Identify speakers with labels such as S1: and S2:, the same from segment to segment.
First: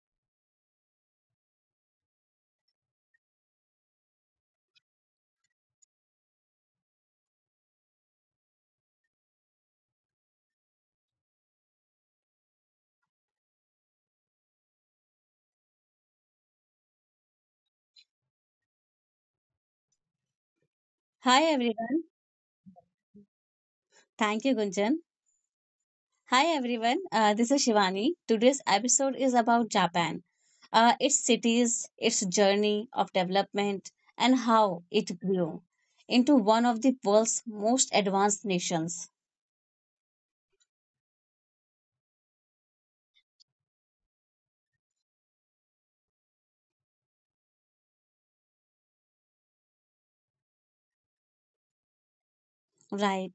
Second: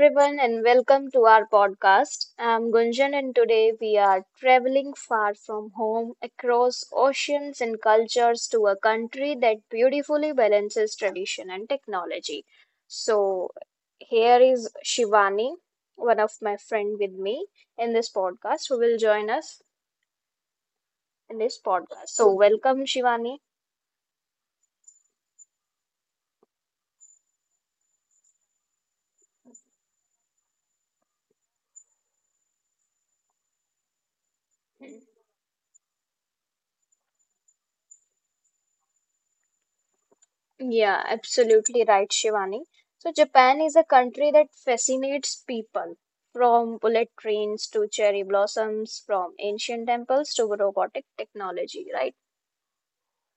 S1: everyone, and welcome to our podcast. I'm Gunjan, and today we are traveling far from home across oceans and cultures to a country that beautifully balances tradition and technology. So, here is Shivani, one of my friend with me in this podcast, who will join us in
S2: Hi
S1: this
S2: everyone.
S1: podcast. So, welcome, Shivani.
S2: Thank you, Gunjan. Hi everyone. This is Shivani. Today's episode is about Japan, its cities, its journey of development, and how it grew into one of the world's most advanced nations.
S1: Yeah, absolutely right, Shivani. So, Japan is a country that fascinates people from bullet trains to cherry blossoms, from ancient temples to robotic technology, right?
S2: Right.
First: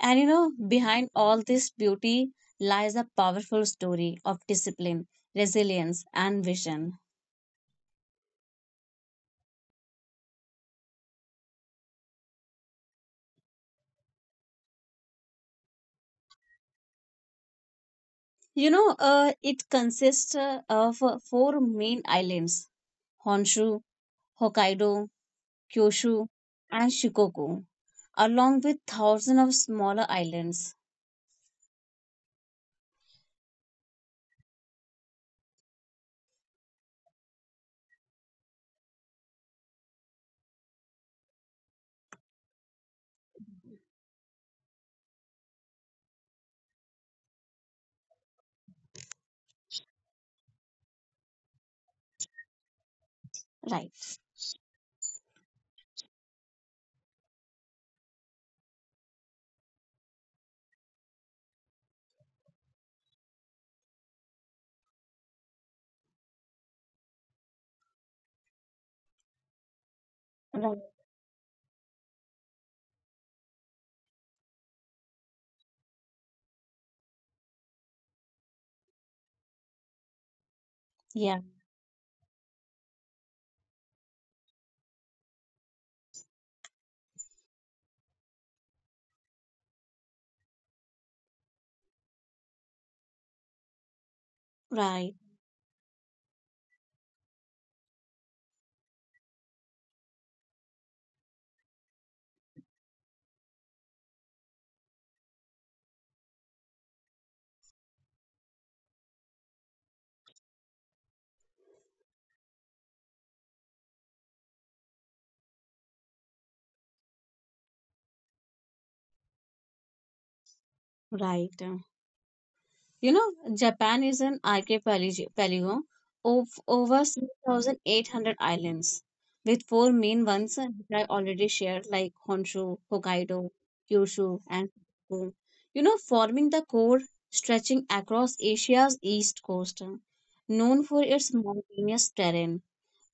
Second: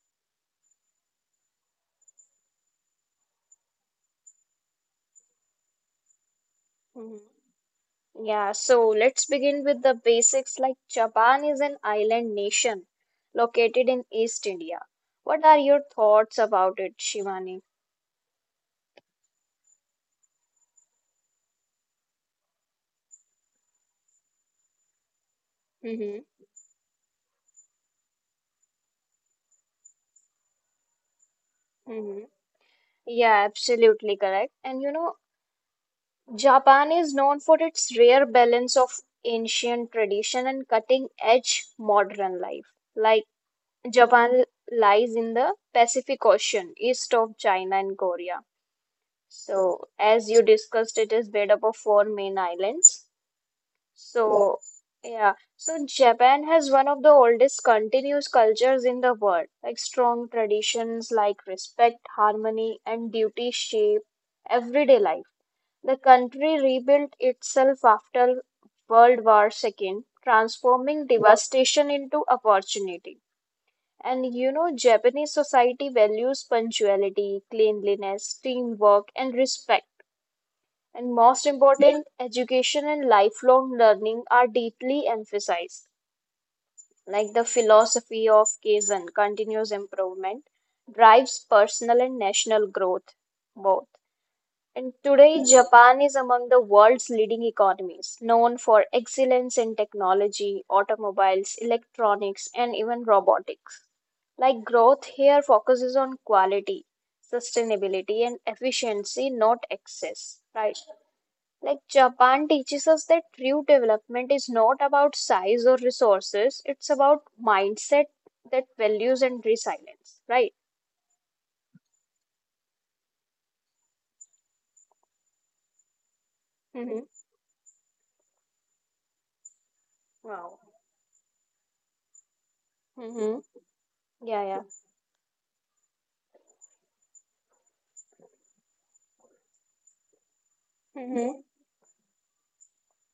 S2: And you know, behind all this beauty lies a powerful story of discipline, resilience, and vision.
S1: Mhm. Yeah, so let's begin with the basics. Like, Japan is an island nation located in East India. What are your thoughts about it, Shivani?
S2: It consists of four main islands: Honshu, Hokkaido, Kyushu,
S1: Mhm.
S2: and Shikoku, along with thousands of smaller islands.
S1: Mhm. Yeah, absolutely correct. And Japan is known for its rare balance of ancient tradition and cutting-edge modern life. Like Japan lies in the Pacific Ocean, east of China and Korea. So, as you discussed, it is made up of four main islands.
S2: Right.
S1: So, yeah, so Japan has one of the oldest continuous cultures in the world, like strong traditions like respect, harmony, and duty shape everyday life. The country rebuilt itself after World War II,
S2: Right.
S1: transforming devastation into opportunity. And Japanese society values punctuality, cleanliness, teamwork, and respect. And
S2: Yeah.
S1: most important, education and lifelong learning are deeply emphasized. Like the philosophy of Kaizen, continuous improvement, drives personal and national growth, both. And
S2: Right.
S1: today, Japan is among the world's leading economies, known for excellence in technology, automobiles, electronics, and even robotics. Like growth here focuses on quality, sustainability, and efficiency, not excess, right? Like Japan teaches us that true development is not about size or resources, it's about mindset that values and resilience, right?
S2: Right. You know, Japan is an archipelago of
S1: Mm-hmm.
S2: over 6,800 islands, with four main ones
S1: Wow.
S2: that I already shared, like Honshu,
S1: Mm-hmm.
S2: Hokkaido, Kyushu,
S1: Yeah, yeah.
S2: and Shikoku. You know, forming the core, stretching across Asia's east coast, known for its mountainous terrain,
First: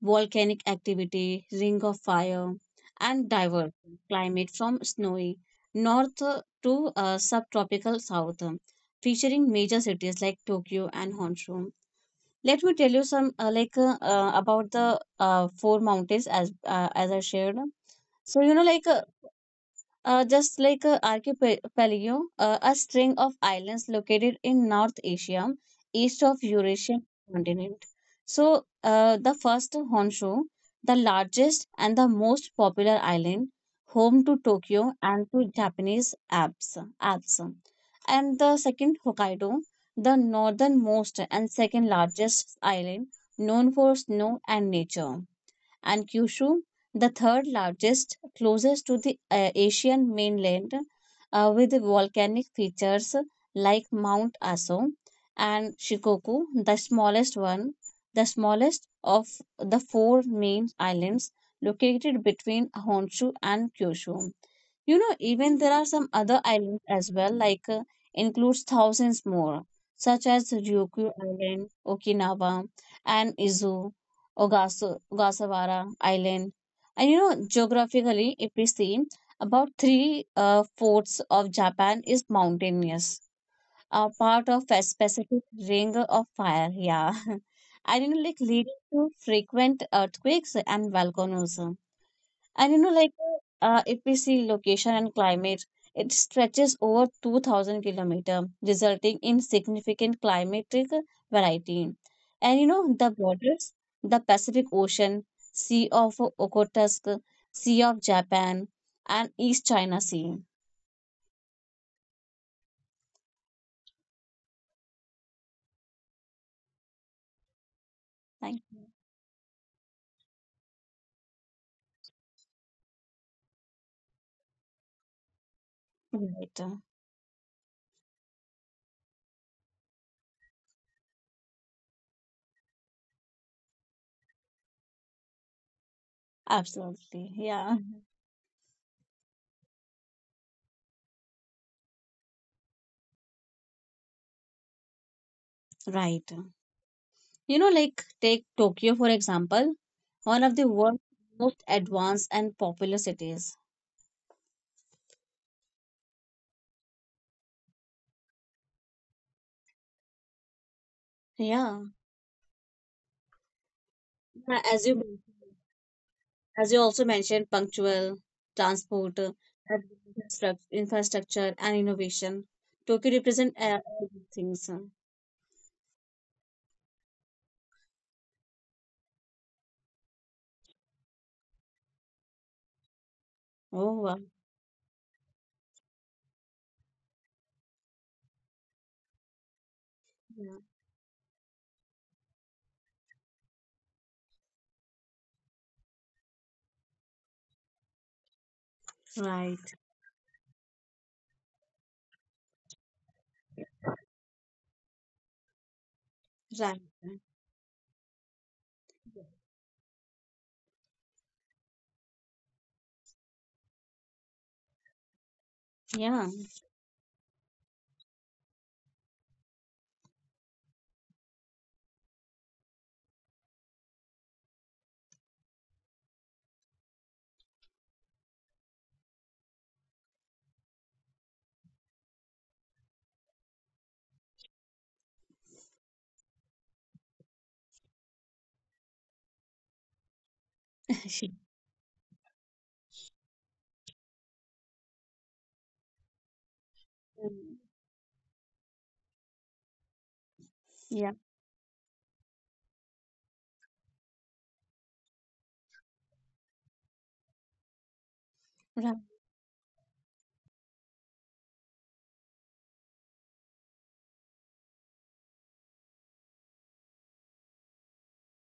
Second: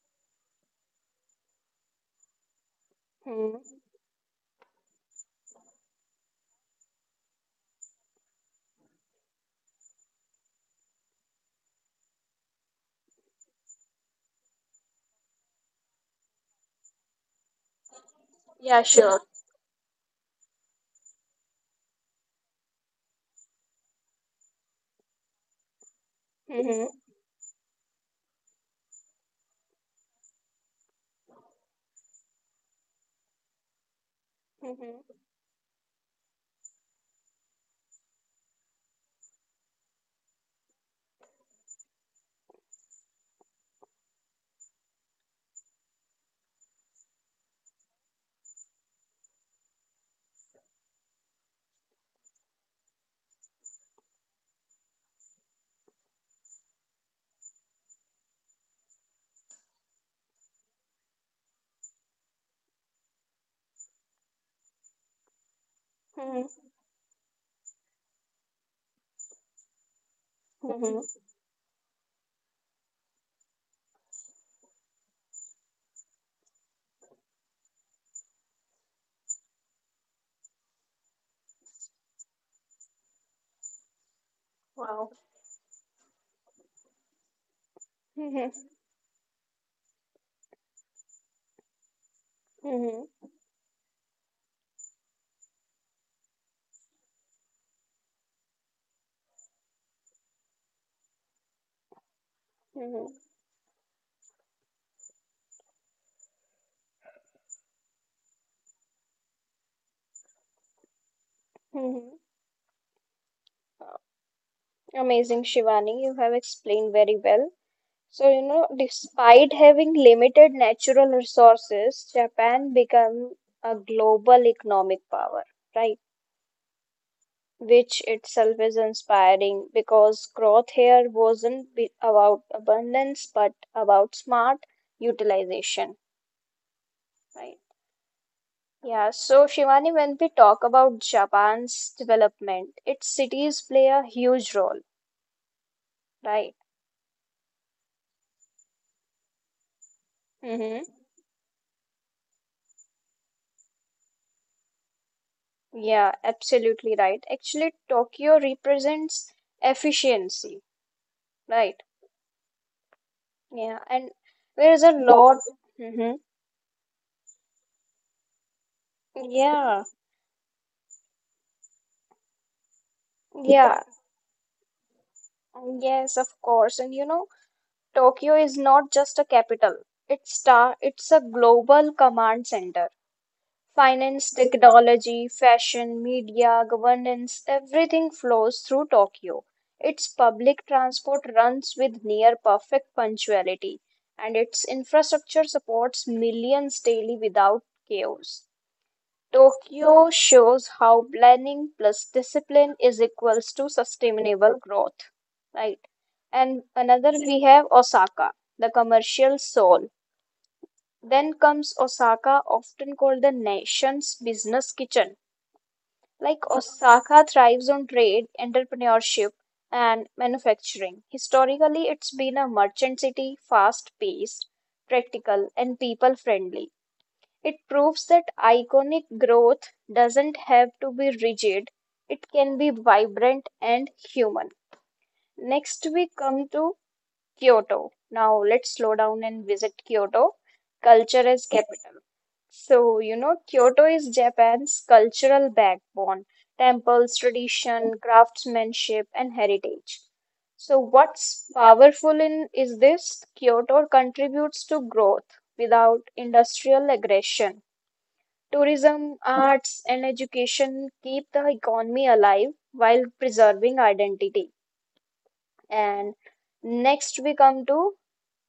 S2: volcanic activity, ring of fire, and diverse climate from snowy north to subtropical south, featuring major cities like Tokyo and Honshu. Let me tell you some about the four mountains as I shared. So you know,
S1: Yeah,
S2: like
S1: sure.
S2: just like archipelago, a string of islands located in North Asia, east of
S1: Mm-hmm.
S2: Eurasian continent. So, the first, Honshu, the largest and the most popular island, home to Tokyo and to Japanese apps. And the second, Hokkaido, the northernmost and second largest island, known for snow and nature. And Kyushu, the third largest, closest to the Asian mainland, with volcanic features like Mount Aso. And Shikoku, the smallest of the four main islands, located between Honshu and Kyushu. You know, even there are some other
S1: Mhm,
S2: islands as well, includes thousands more, such as Ryukyu
S1: mhm.
S2: Island, Okinawa, and Izu Ogasawara Island. And you know, geographically, if we see, about three fourths of Japan is mountainous, a part of a
S1: Wow.
S2: specific ring of fire. Yeah. And you know, like
S1: Mhm,
S2: leading to frequent earthquakes and volcanoes. And you know,
S1: mhm,
S2: like if we see location and climate, it stretches over 2,000 kilometer, resulting in significant climatic variety. And you know,
S1: mhm,
S2: the borders, the Pacific Ocean, Sea of Okhotsk, Sea of Japan, and East China Sea.
S1: mhm. Wow. Amazing, Shivani. You have explained very well. So,
S2: Thank you.
S1: despite having limited natural resources, Japan became a global economic power, right?
S2: Right.
S1: Which itself is inspiring because growth here wasn't be about abundance but about smart utilization,
S2: Absolutely.
S1: right?
S2: Yeah.
S1: Yeah, so Shivani, when we talk about Japan's development, its cities play a huge role,
S2: Right.
S1: right?
S2: You know, like take Tokyo, for example, one of the
S1: Mm-hmm.
S2: world's most advanced and popular cities.
S1: Yeah, absolutely right. Actually, Tokyo represents efficiency, right?
S2: Yeah.
S1: Yeah, and
S2: Yeah,
S1: there is a lot. Hmm.
S2: As you also mentioned, punctual transport, and
S1: Yeah,
S2: infrastructure, and innovation. Tokyo represent
S1: yeah,
S2: all these things.
S1: yes, of course. And Tokyo is not just a capital. It's star. It's a global command center.
S2: Oh, wow!
S1: Finance, technology, fashion, media, governance, everything flows through Tokyo. Its
S2: Yeah.
S1: public transport runs with near perfect punctuality, and its infrastructure supports millions daily without chaos.
S2: Right.
S1: Tokyo shows how planning plus discipline is equals to sustainable growth. Right. And
S2: Right.
S1: another we have Osaka, the commercial soul. Then comes Osaka, often called the nation's business kitchen.
S2: Yeah.
S1: Like Osaka thrives on trade, entrepreneurship, and manufacturing. Historically, it's been a merchant city, fast-paced, practical, and people-friendly. It proves that iconic growth doesn't have to be rigid, it can be vibrant and human. Next, we come to Kyoto. Now let's slow down and visit Kyoto, culture
S2: She-
S1: is capital. So, Kyoto is Japan's cultural backbone, temples,
S2: Mm.
S1: tradition, craftsmanship, and heritage. So,
S2: Yeah.
S1: what's powerful in is this Kyoto contributes to growth without industrial aggression.
S2: Right.
S1: Tourism, arts, and education keep the economy alive while preserving identity. And next, we come to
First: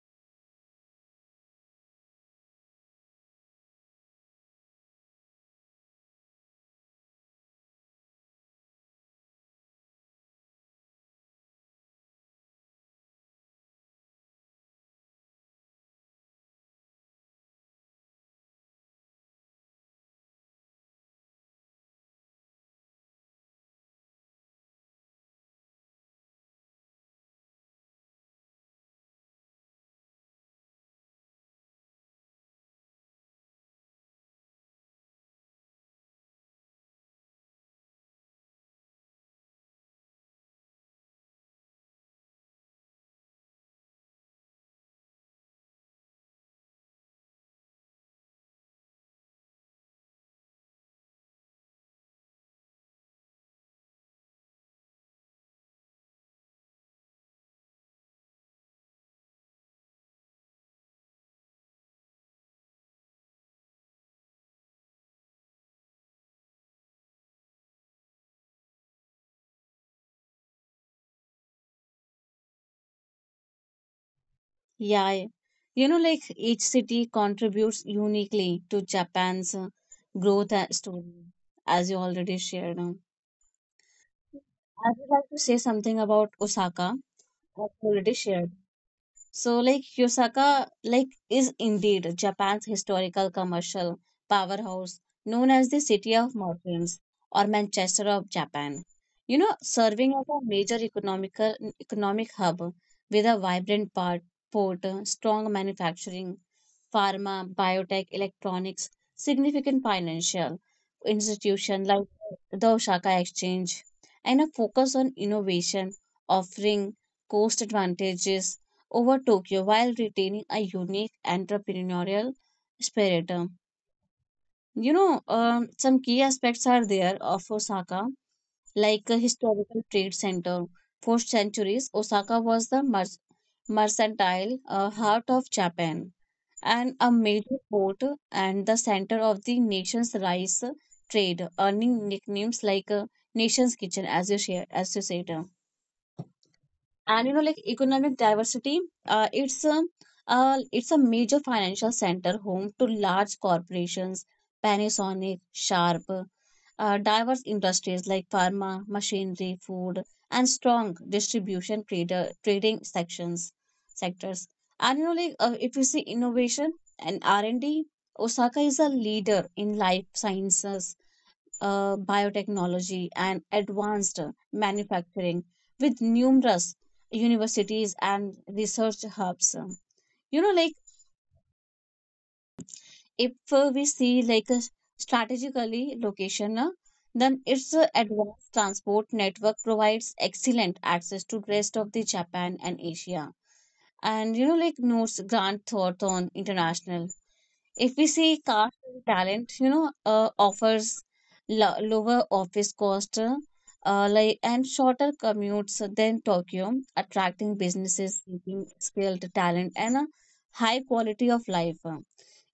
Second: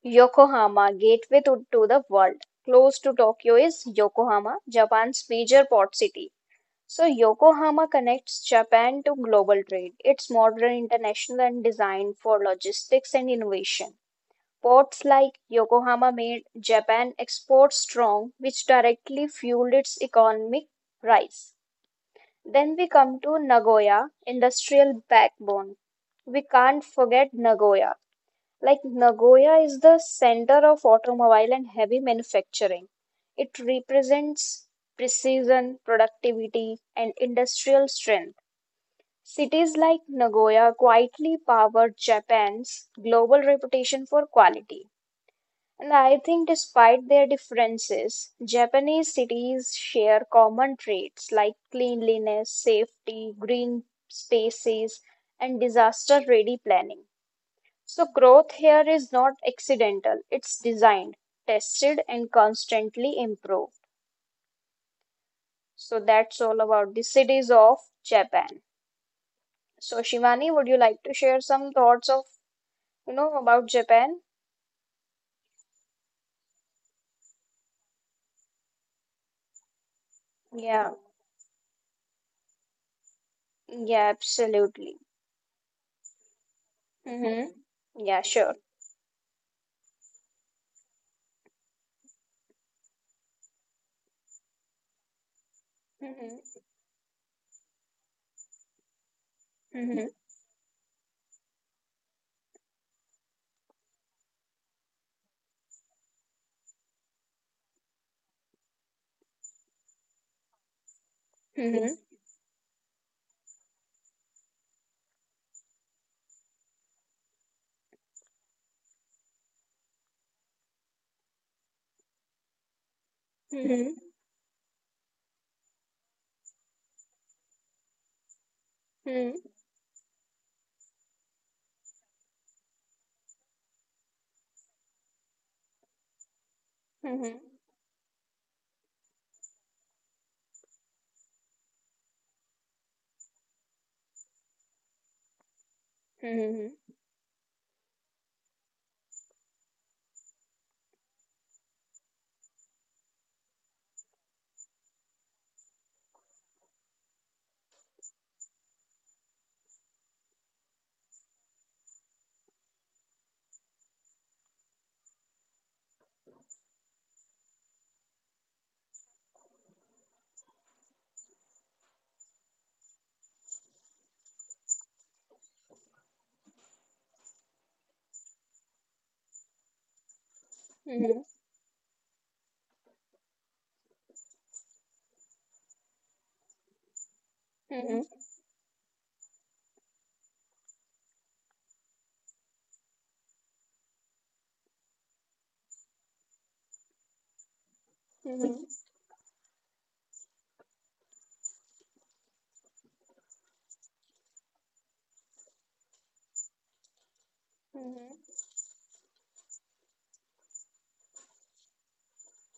S1: Yokohama, gateway to the world. Close to Tokyo is Yokohama, Japan's major port city. So, Yokohama connects Japan to global trade. It's modern, international, and designed for logistics and innovation. Ports like Yokohama made Japan export strong, which directly fueled its economic rise. Then we come to Nagoya, industrial backbone. We can't forget Nagoya. Like Nagoya is the center of automobile and heavy manufacturing. It represents precision, productivity, and industrial strength. Cities like Nagoya quietly powered Japan's global reputation for quality. And I think, despite their differences, Japanese cities share common traits like cleanliness, safety, green spaces, and disaster ready planning. So growth here is not accidental, it's designed, tested, and constantly improved. So that's all about the cities of Japan. So Shivani, would you like to share some thoughts of, about Japan?
S2: Yeah. Yeah. You know, like each city contributes uniquely to Japan's growth and
S1: Yeah,
S2: story, as you already shared.
S1: yeah,
S2: I
S1: absolutely.
S2: would like to say something about Osaka.
S1: Mm-hmm.
S2: I've already
S1: Yeah,
S2: shared.
S1: sure.
S2: So, like Yosaka, like is indeed Japan's historical commercial powerhouse, known as the City of
S1: Mm-hmm.
S2: Merchants or Manchester of Japan. You know,
S1: Mm-hmm.
S2: serving as a major economic hub with a port, strong manufacturing, pharma, biotech, electronics, significant financial institution
S1: Mm-hmm.
S2: like the Osaka Exchange, and a focus on innovation, offering cost advantages over Tokyo while retaining a unique entrepreneurial spirit.
S1: Mm-hmm.
S2: You know, some key aspects are there of Osaka, like a historical trade center. For centuries, Osaka was the mercantile heart of Japan and a
S1: Mm-hmm. Mm-hmm.
S2: major port and the center of the nation's rice trade, earning nicknames like Nation's Kitchen, as you said.
S1: Mm-hmm. Mm-hmm.
S2: And you know, like economic diversity, uh, it's a it's a major financial center, home to large corporations, Panasonic, Sharp, diverse industries like pharma, machinery, food, and strong distribution, trader trading sections sectors. And you know, if you see innovation and R&D, Osaka is a leader in life sciences, biotechnology, and advanced manufacturing with numerous universities and research hubs. You know, like
S1: Mm-hmm.
S2: if we see like a strategically location, then its advanced transport network provides excellent access to rest of the Japan and Asia. And you know, like notes Grant Thornton International. If we see car
S1: Mm-hmm.
S2: talent, you know, offers lower office cost and shorter commutes than Tokyo, attracting businesses
S1: Mm-hmm.
S2: seeking skilled talent and a high quality of life.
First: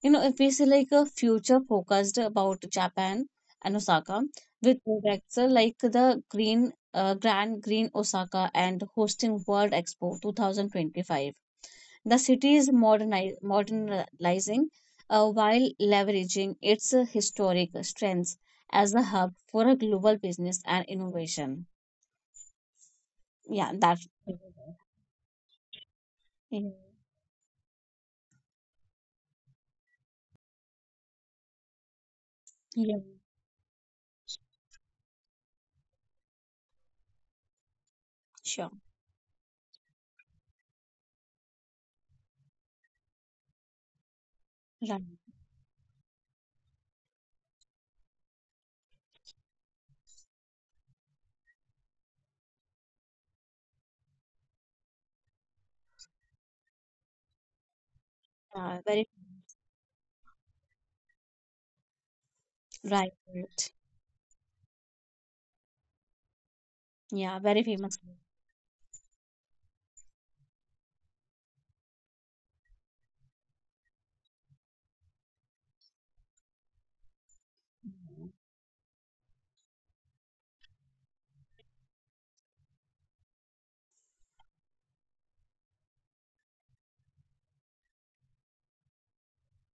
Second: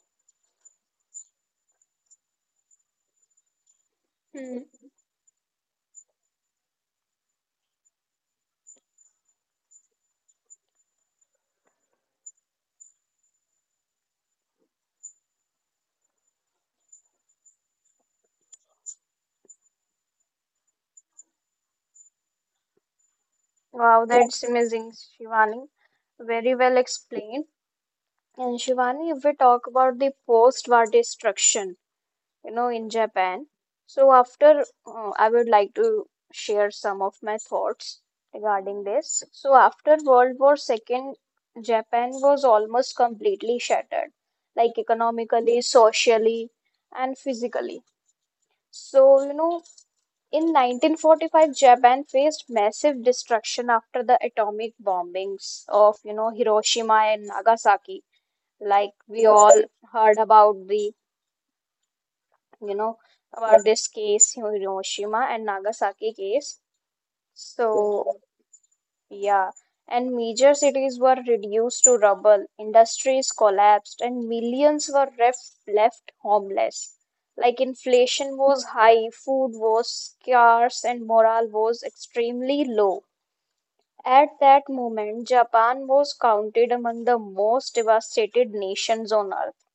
S2: You know, if we see like a future focused about Japan and Osaka, with projects like the Green Grand Green Osaka and hosting World Expo 2025, the city is modernizing while leveraging its historic strengths as a hub for a global business and innovation. Yeah,
S1: Wow,
S2: that's
S1: that's amazing, Shivani. Very
S2: yeah,
S1: well explained. And Shivani, if we talk about the post-war destruction, in
S2: yeah,
S1: Japan, so after I would like to share some of my thoughts
S2: sure.
S1: regarding this. So after World War II, Japan was almost completely shattered, like
S2: Right.
S1: economically, socially, and physically. So, in 1945, Japan faced massive destruction after the atomic bombings of, Hiroshima and Nagasaki like
S2: Very
S1: we all heard about the, you know,
S2: right.
S1: about
S2: Right.
S1: this case, Hiroshima and Nagasaki case.
S2: Yeah, very famous.
S1: So, yeah, and major cities were reduced to rubble, industries collapsed, and millions were left homeless. Like inflation was high, food was scarce, and morale was extremely low. At that moment, Japan was counted among the most devastated nations on earth.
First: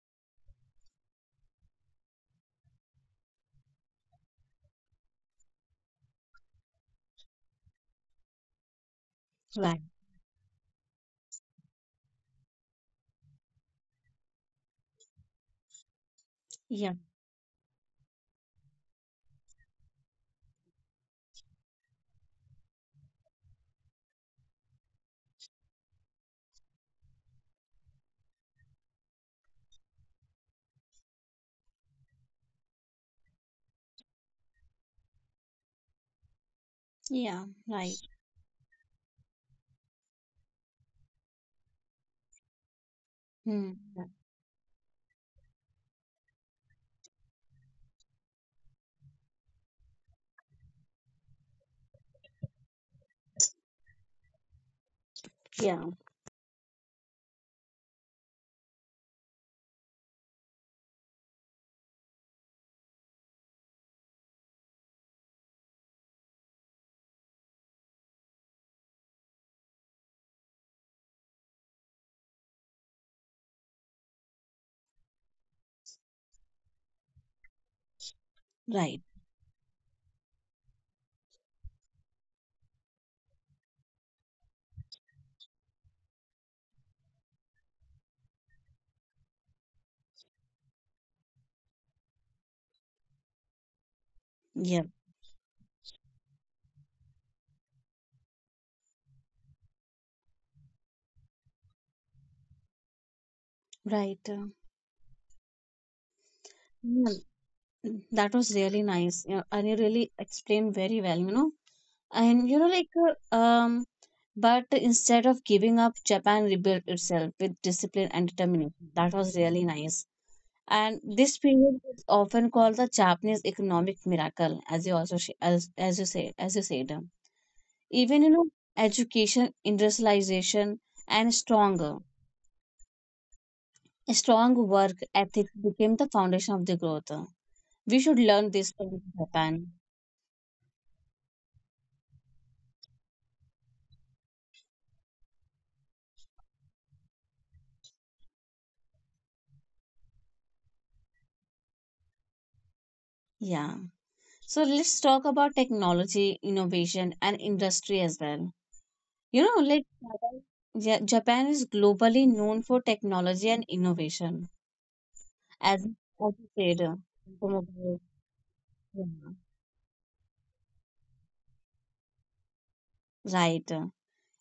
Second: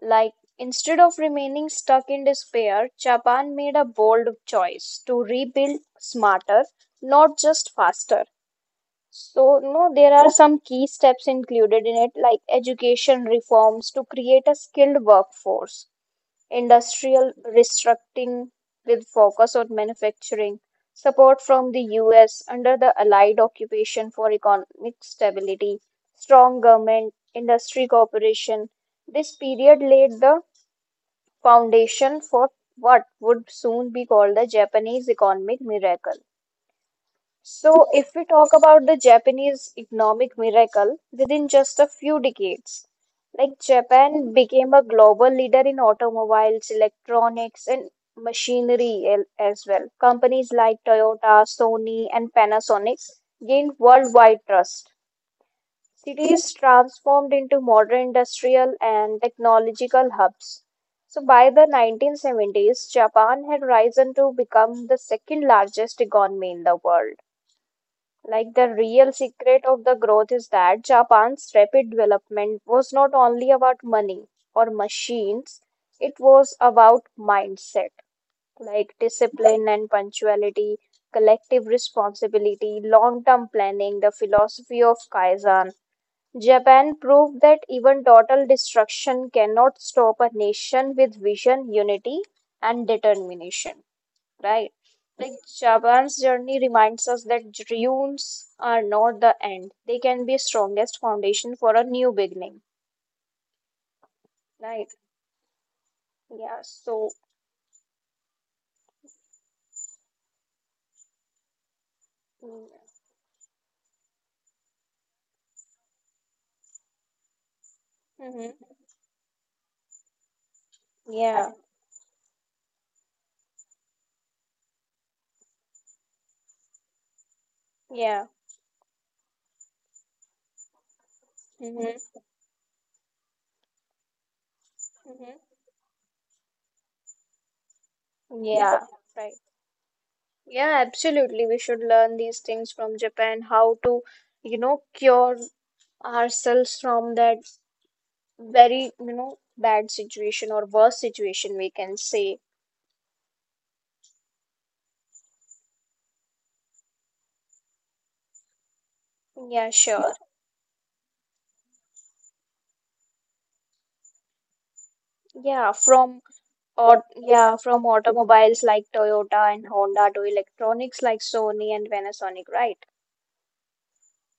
S1: Like, instead of remaining stuck in despair, Japan made a bold choice to rebuild smarter, not just faster. So,
S2: Right.
S1: there are some key steps included in it, like education reforms to create a skilled workforce,
S2: Yeah.
S1: industrial restructuring with focus on manufacturing, support from the US under the Allied occupation for economic stability, strong government, industry cooperation. This period laid the foundation for what would soon be called the Japanese economic miracle.
S2: Yeah.
S1: So,
S2: Right.
S1: if we talk about the Japanese economic miracle within just a few decades, like
S2: Hmm.
S1: Japan became a global leader in automobiles, electronics, and machinery as well. Companies like Toyota, Sony, and Panasonic gained worldwide trust.
S2: Yeah.
S1: Cities transformed into modern industrial and technological hubs. So by the 1970s, Japan had risen to become the second largest economy in the world. Like the real secret of the growth is that Japan's rapid development was not only about money or machines, it was about mindset, like
S2: Right.
S1: discipline and punctuality, collective responsibility, long term planning, the philosophy of Kaizen, Japan proved that even total destruction cannot stop a nation with vision, unity, and determination. Right?
S2: Yeah.
S1: Like Japan's journey reminds us that dreams are not the end. They can be strongest foundation for a new beginning.
S2: Right.
S1: Right? Yeah. So.
S2: yeah. That was really nice. Yeah, and you really explained very well, you know. And you know, uh, um, but instead of giving up, Japan rebuilt itself with discipline and
S1: Mm-hmm.
S2: determination. That was really nice. And this
S1: Yeah.
S2: period is often called the Japanese economic miracle, as you also sh- as you say as you said. Even
S1: Yeah.
S2: you know, education, industrialization, and
S1: Mm-hmm.
S2: strong work ethic
S1: Mm-hmm.
S2: became the foundation of the growth. We should learn this
S1: Yeah.
S2: from
S1: Right.
S2: Japan.
S1: Yeah, absolutely. We should learn these things from Japan, how to, cure ourselves from that very, bad situation or worse situation, we can say.
S2: Yeah. So let's talk about technology, innovation, and industry as well. You know,
S1: Yeah, sure.
S2: Japan is globally known for technology and innovation,
S1: Yeah, from
S2: as you said,
S1: or yeah, from
S2: automobile,
S1: automobiles like
S2: yeah,
S1: Toyota and Honda to electronics like Sony and Panasonic, right?
S2: right.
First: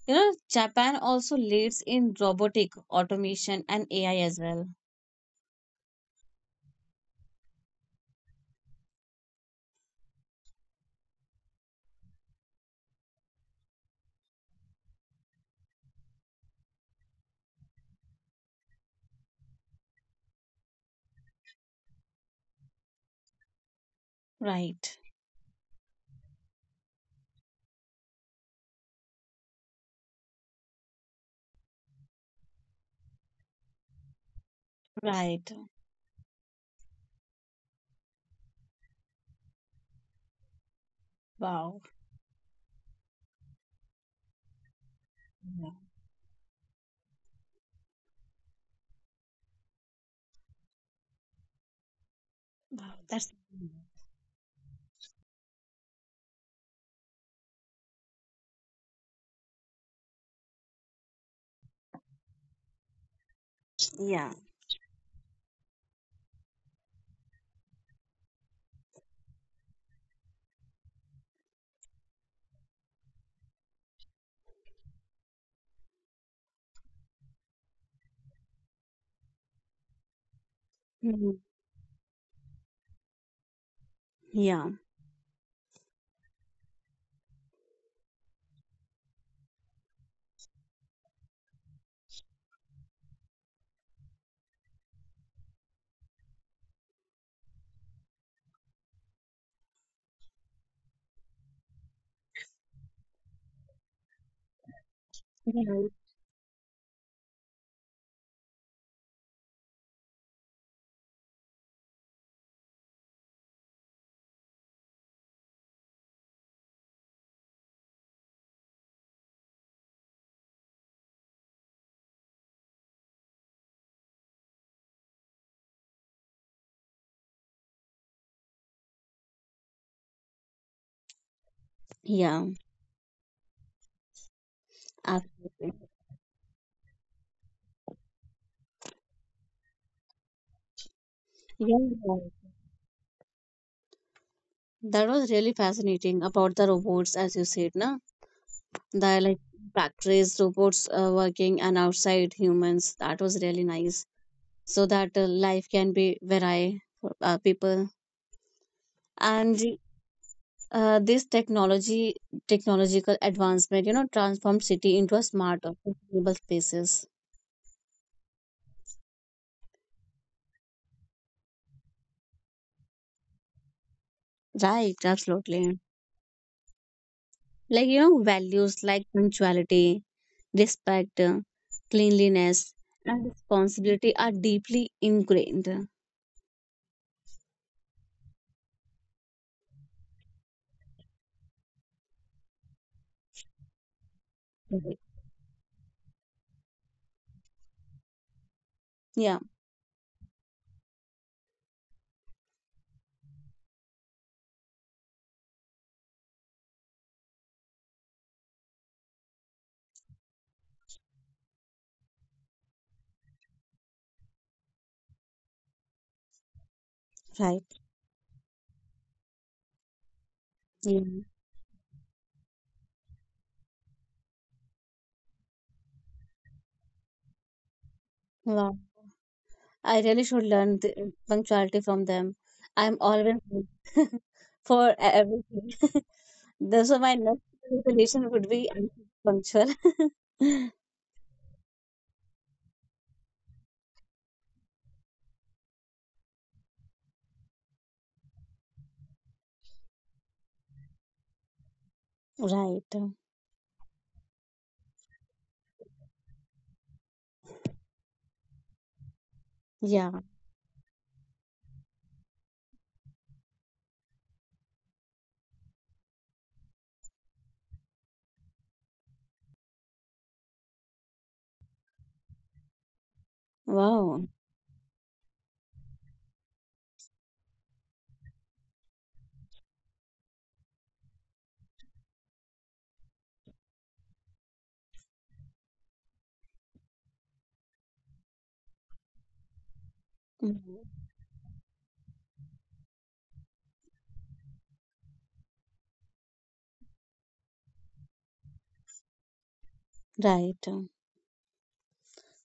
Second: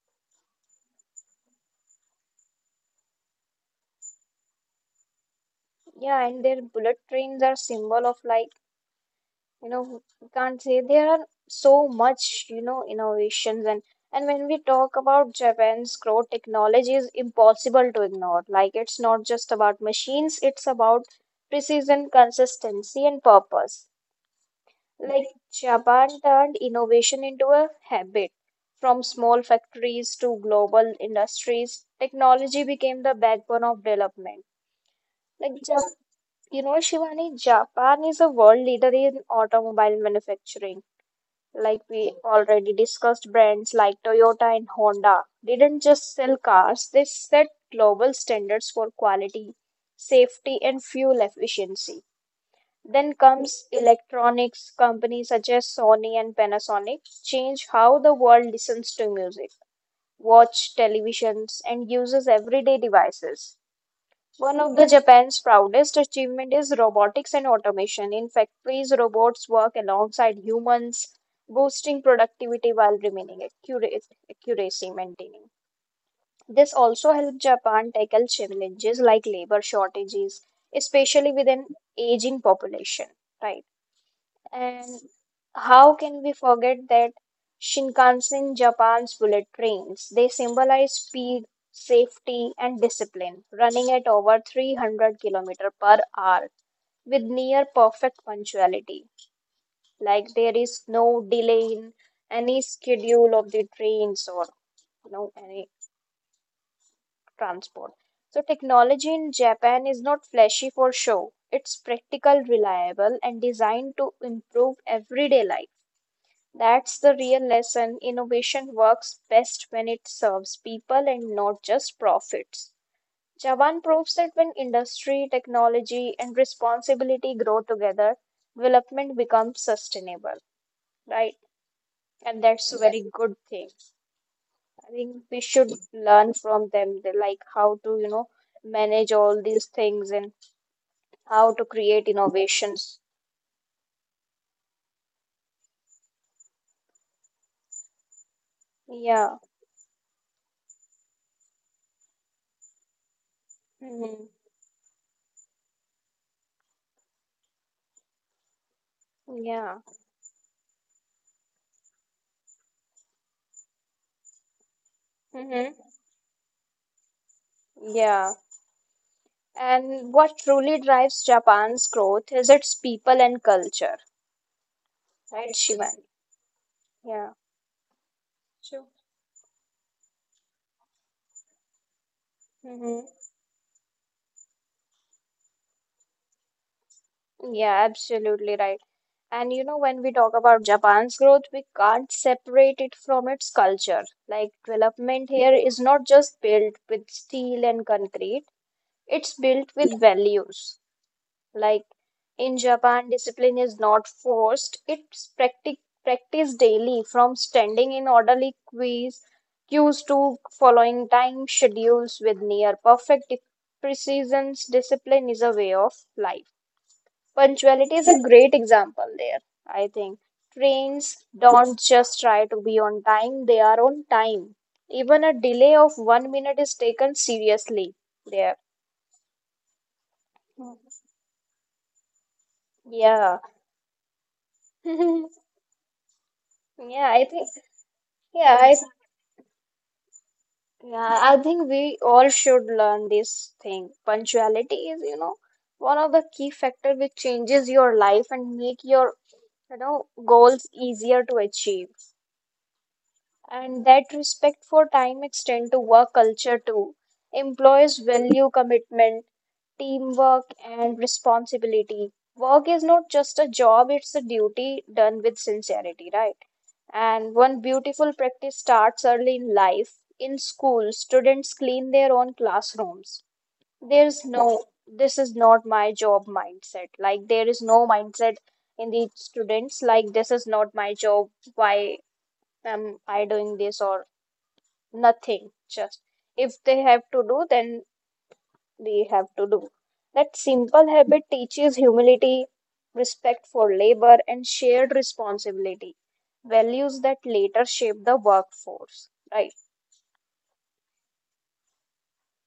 S2: You know, Japan also leads in robotic automation and AI as well.
S1: Yeah, and their bullet trains are symbol of like, we can't say there are so much, innovations and when we talk about Japan's growth, technology is impossible to ignore. Like it's not just about machines, it's about precision, consistency, and purpose.
S2: Right.
S1: Like Japan turned innovation into a habit. From small factories to global industries, technology became the backbone of development. Like,
S2: Right.
S1: Shivani, Japan is a world leader in automobile manufacturing.
S2: Wow.
S1: Like we already discussed, brands like Toyota and Honda didn't just sell cars, they set global standards for quality, safety, and fuel efficiency.
S2: Wow.
S1: Then
S2: That's
S1: comes electronics companies such as Sony and Panasonic change how the world listens to music, watch televisions, and uses everyday devices.
S2: yeah.
S1: One of the Japan's proudest achievement is robotics and automation. In factories, robots work alongside humans, boosting productivity while remaining accurate, accuracy maintaining. This also helped Japan tackle challenges like labor shortages, especially
S2: Mhm.
S1: with an aging population, right?
S2: Yeah.
S1: And how can we forget that Shinkansen, Japan's bullet trains? They symbolize speed, safety, and discipline, running at over 300 kilometer per hour with near perfect punctuality. Like there is no delay in any schedule of the trains or any
S2: Right.
S1: transport. So technology in Japan is not flashy for show. It's practical, reliable, and designed to improve everyday life. That's the real lesson. Innovation works best when it serves people and not just profits. Jawan proves that when industry, technology, and responsibility grow together, development becomes sustainable, right? And
S2: Yeah.
S1: that's a very good thing. I think we should
S2: Absolutely.
S1: learn from them, like how to, manage all these things and how to
S2: Yeah.
S1: create innovations.
S2: That was really fascinating about the robots, as you said, na? The
S1: Yeah.
S2: like factories robots working and outside humans, that was really nice,
S1: Hmm.
S2: so that life can be varied for people. And
S1: Yeah.
S2: this technology technological advancement, you know, transformed city into a
S1: Hmm.
S2: smarter sustainable spaces.
S1: Yeah. And what truly drives Japan's growth is its people and culture,
S2: Right,
S1: right,
S2: absolutely.
S1: Shivani? Yeah.
S2: Like you know, values
S1: Sure.
S2: like punctuality, respect, cleanliness,
S1: Hmm.
S2: and responsibility are deeply ingrained.
S1: Yeah, absolutely right. And when we talk about Japan's growth, we can't separate it from its culture. Like,
S2: Right.
S1: development here is not just built with steel and concrete, it's
S2: Yeah.
S1: built with values. Like in Japan, discipline is not forced, it's practiced daily from standing in orderly queues to following time schedules with near perfect precision. Discipline is a way of life.
S2: Right.
S1: Punctuality is a great example there, I think. Trains
S2: Yeah.
S1: don't just try to be on time, they are on time. Even a delay of 1 minute is taken seriously there.
S2: Wow. I really should learn the punctuality from them. I'm
S1: Yeah.
S2: always late for everything. That's why
S1: Yeah,
S2: my
S1: I
S2: next
S1: think
S2: resolution would
S1: Yeah,
S2: be
S1: I
S2: I'm punctual.
S1: yeah, I think we all should learn this thing. Punctuality is, one of the key factor which changes your life and make your, goals easier to achieve.
S2: Right.
S1: And that respect for time extend to work culture too. Employees value commitment,
S2: Yeah.
S1: teamwork, and responsibility. Work is not just a job, it's a duty done with sincerity, right? And one beautiful practice starts early in life. In school, students clean their own classrooms. There's
S2: Wow.
S1: no, this is not my job mindset. Like, there is no mindset in the students, like, this is not my job. Why am I doing this? Or Nothing, just if they have to do, then they have to do. That simple
S2: Mhm.
S1: habit teaches humility, respect for labor, and shared responsibility, values that later shape the workforce. Right.
S2: Right.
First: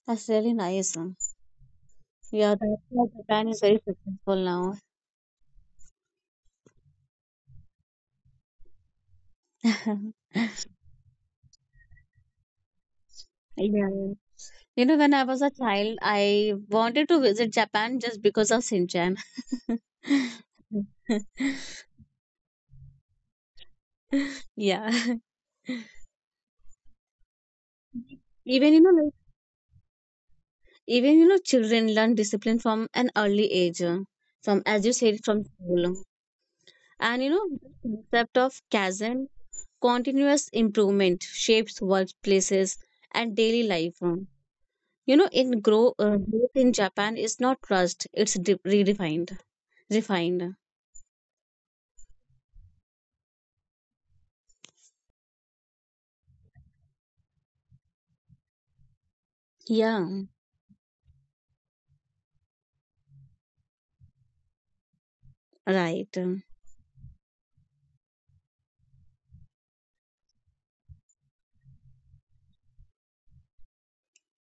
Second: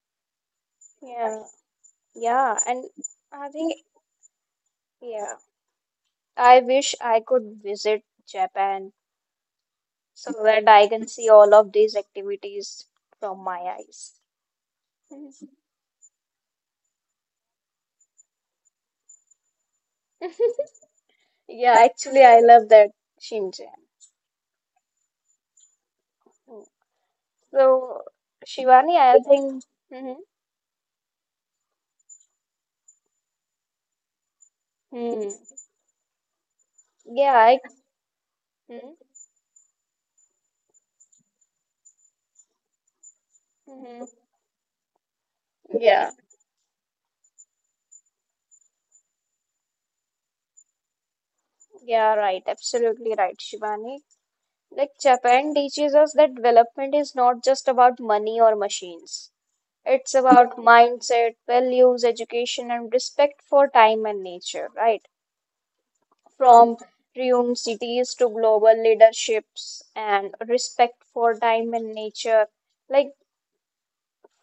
S2: That's really nice.
S1: Yeah.
S2: Yeah,
S1: Yeah.
S2: that's
S1: And
S2: why Japan
S1: I
S2: is
S1: think,
S2: very successful now.
S1: yeah, I wish I could visit Japan so that I can see all of these activities from my
S2: Yeah.
S1: eyes.
S2: You know, when I was a child, I wanted to visit Japan just because of Shinchan.
S1: Yeah, actually, I love that Shinjan.
S2: Yeah.
S1: So,
S2: Even, you know,
S1: Shivani,
S2: like,
S1: I think, hmm
S2: Even you know, children learn discipline from an early age, from as you said,
S1: hmm
S2: from school. And you
S1: yeah,
S2: know,
S1: I,
S2: the concept of
S1: mhm,
S2: chasm, continuous improvement shapes workplaces and daily life.
S1: mhm.
S2: You know, in grow
S1: Yeah,
S2: growth in Japan is not rushed; it's redefined, refined.
S1: yeah, right, absolutely right, Shivani. Like Japan teaches us that development is not just about money or machines. It's
S2: Yeah,
S1: about mindset, values, education, and respect for time and nature, right?
S2: right.
S1: From ruined cities to global leaderships and respect for time and nature. Like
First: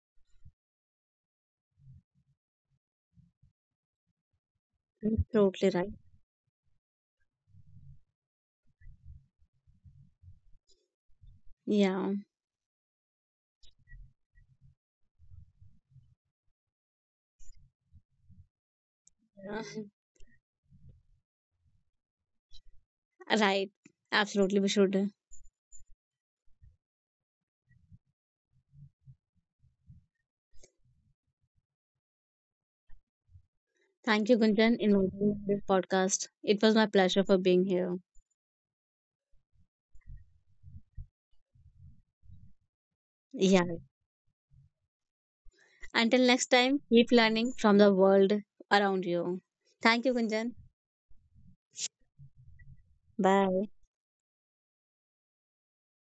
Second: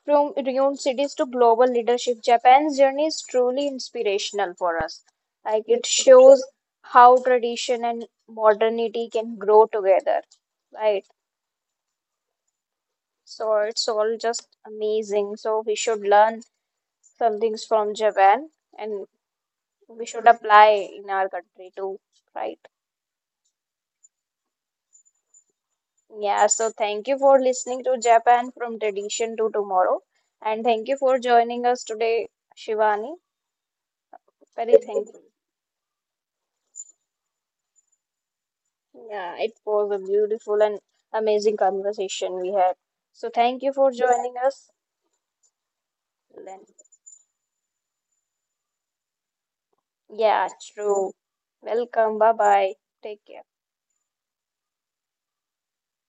S1: from renowned cities to global leadership, Japan's journey is truly inspirational for us. Like
S2: Absolutely
S1: it
S2: right.
S1: shows how tradition and modernity can grow together, right?
S2: Yeah.
S1: So it's all just amazing. So we should learn some things from Japan and
S2: Yeah,
S1: we should apply in our country too, right?
S2: right. Absolutely, we should.
S1: Yeah, so thank you for listening to Japan from tradition to tomorrow. And thank you for joining us today, Shivani.
S2: Thank you,
S1: Very
S2: Gunjan, in
S1: thankful.
S2: this podcast. It was my pleasure for being here.
S1: Yeah, it was a beautiful and amazing conversation we had. So thank you
S2: Yeah.
S1: for joining us.
S2: Until next
S1: Then,
S2: time, keep learning from the world around you. Thank you,
S1: yeah,
S2: Gunjan.
S1: true. Welcome. Bye bye. Take care.
S2: Bye.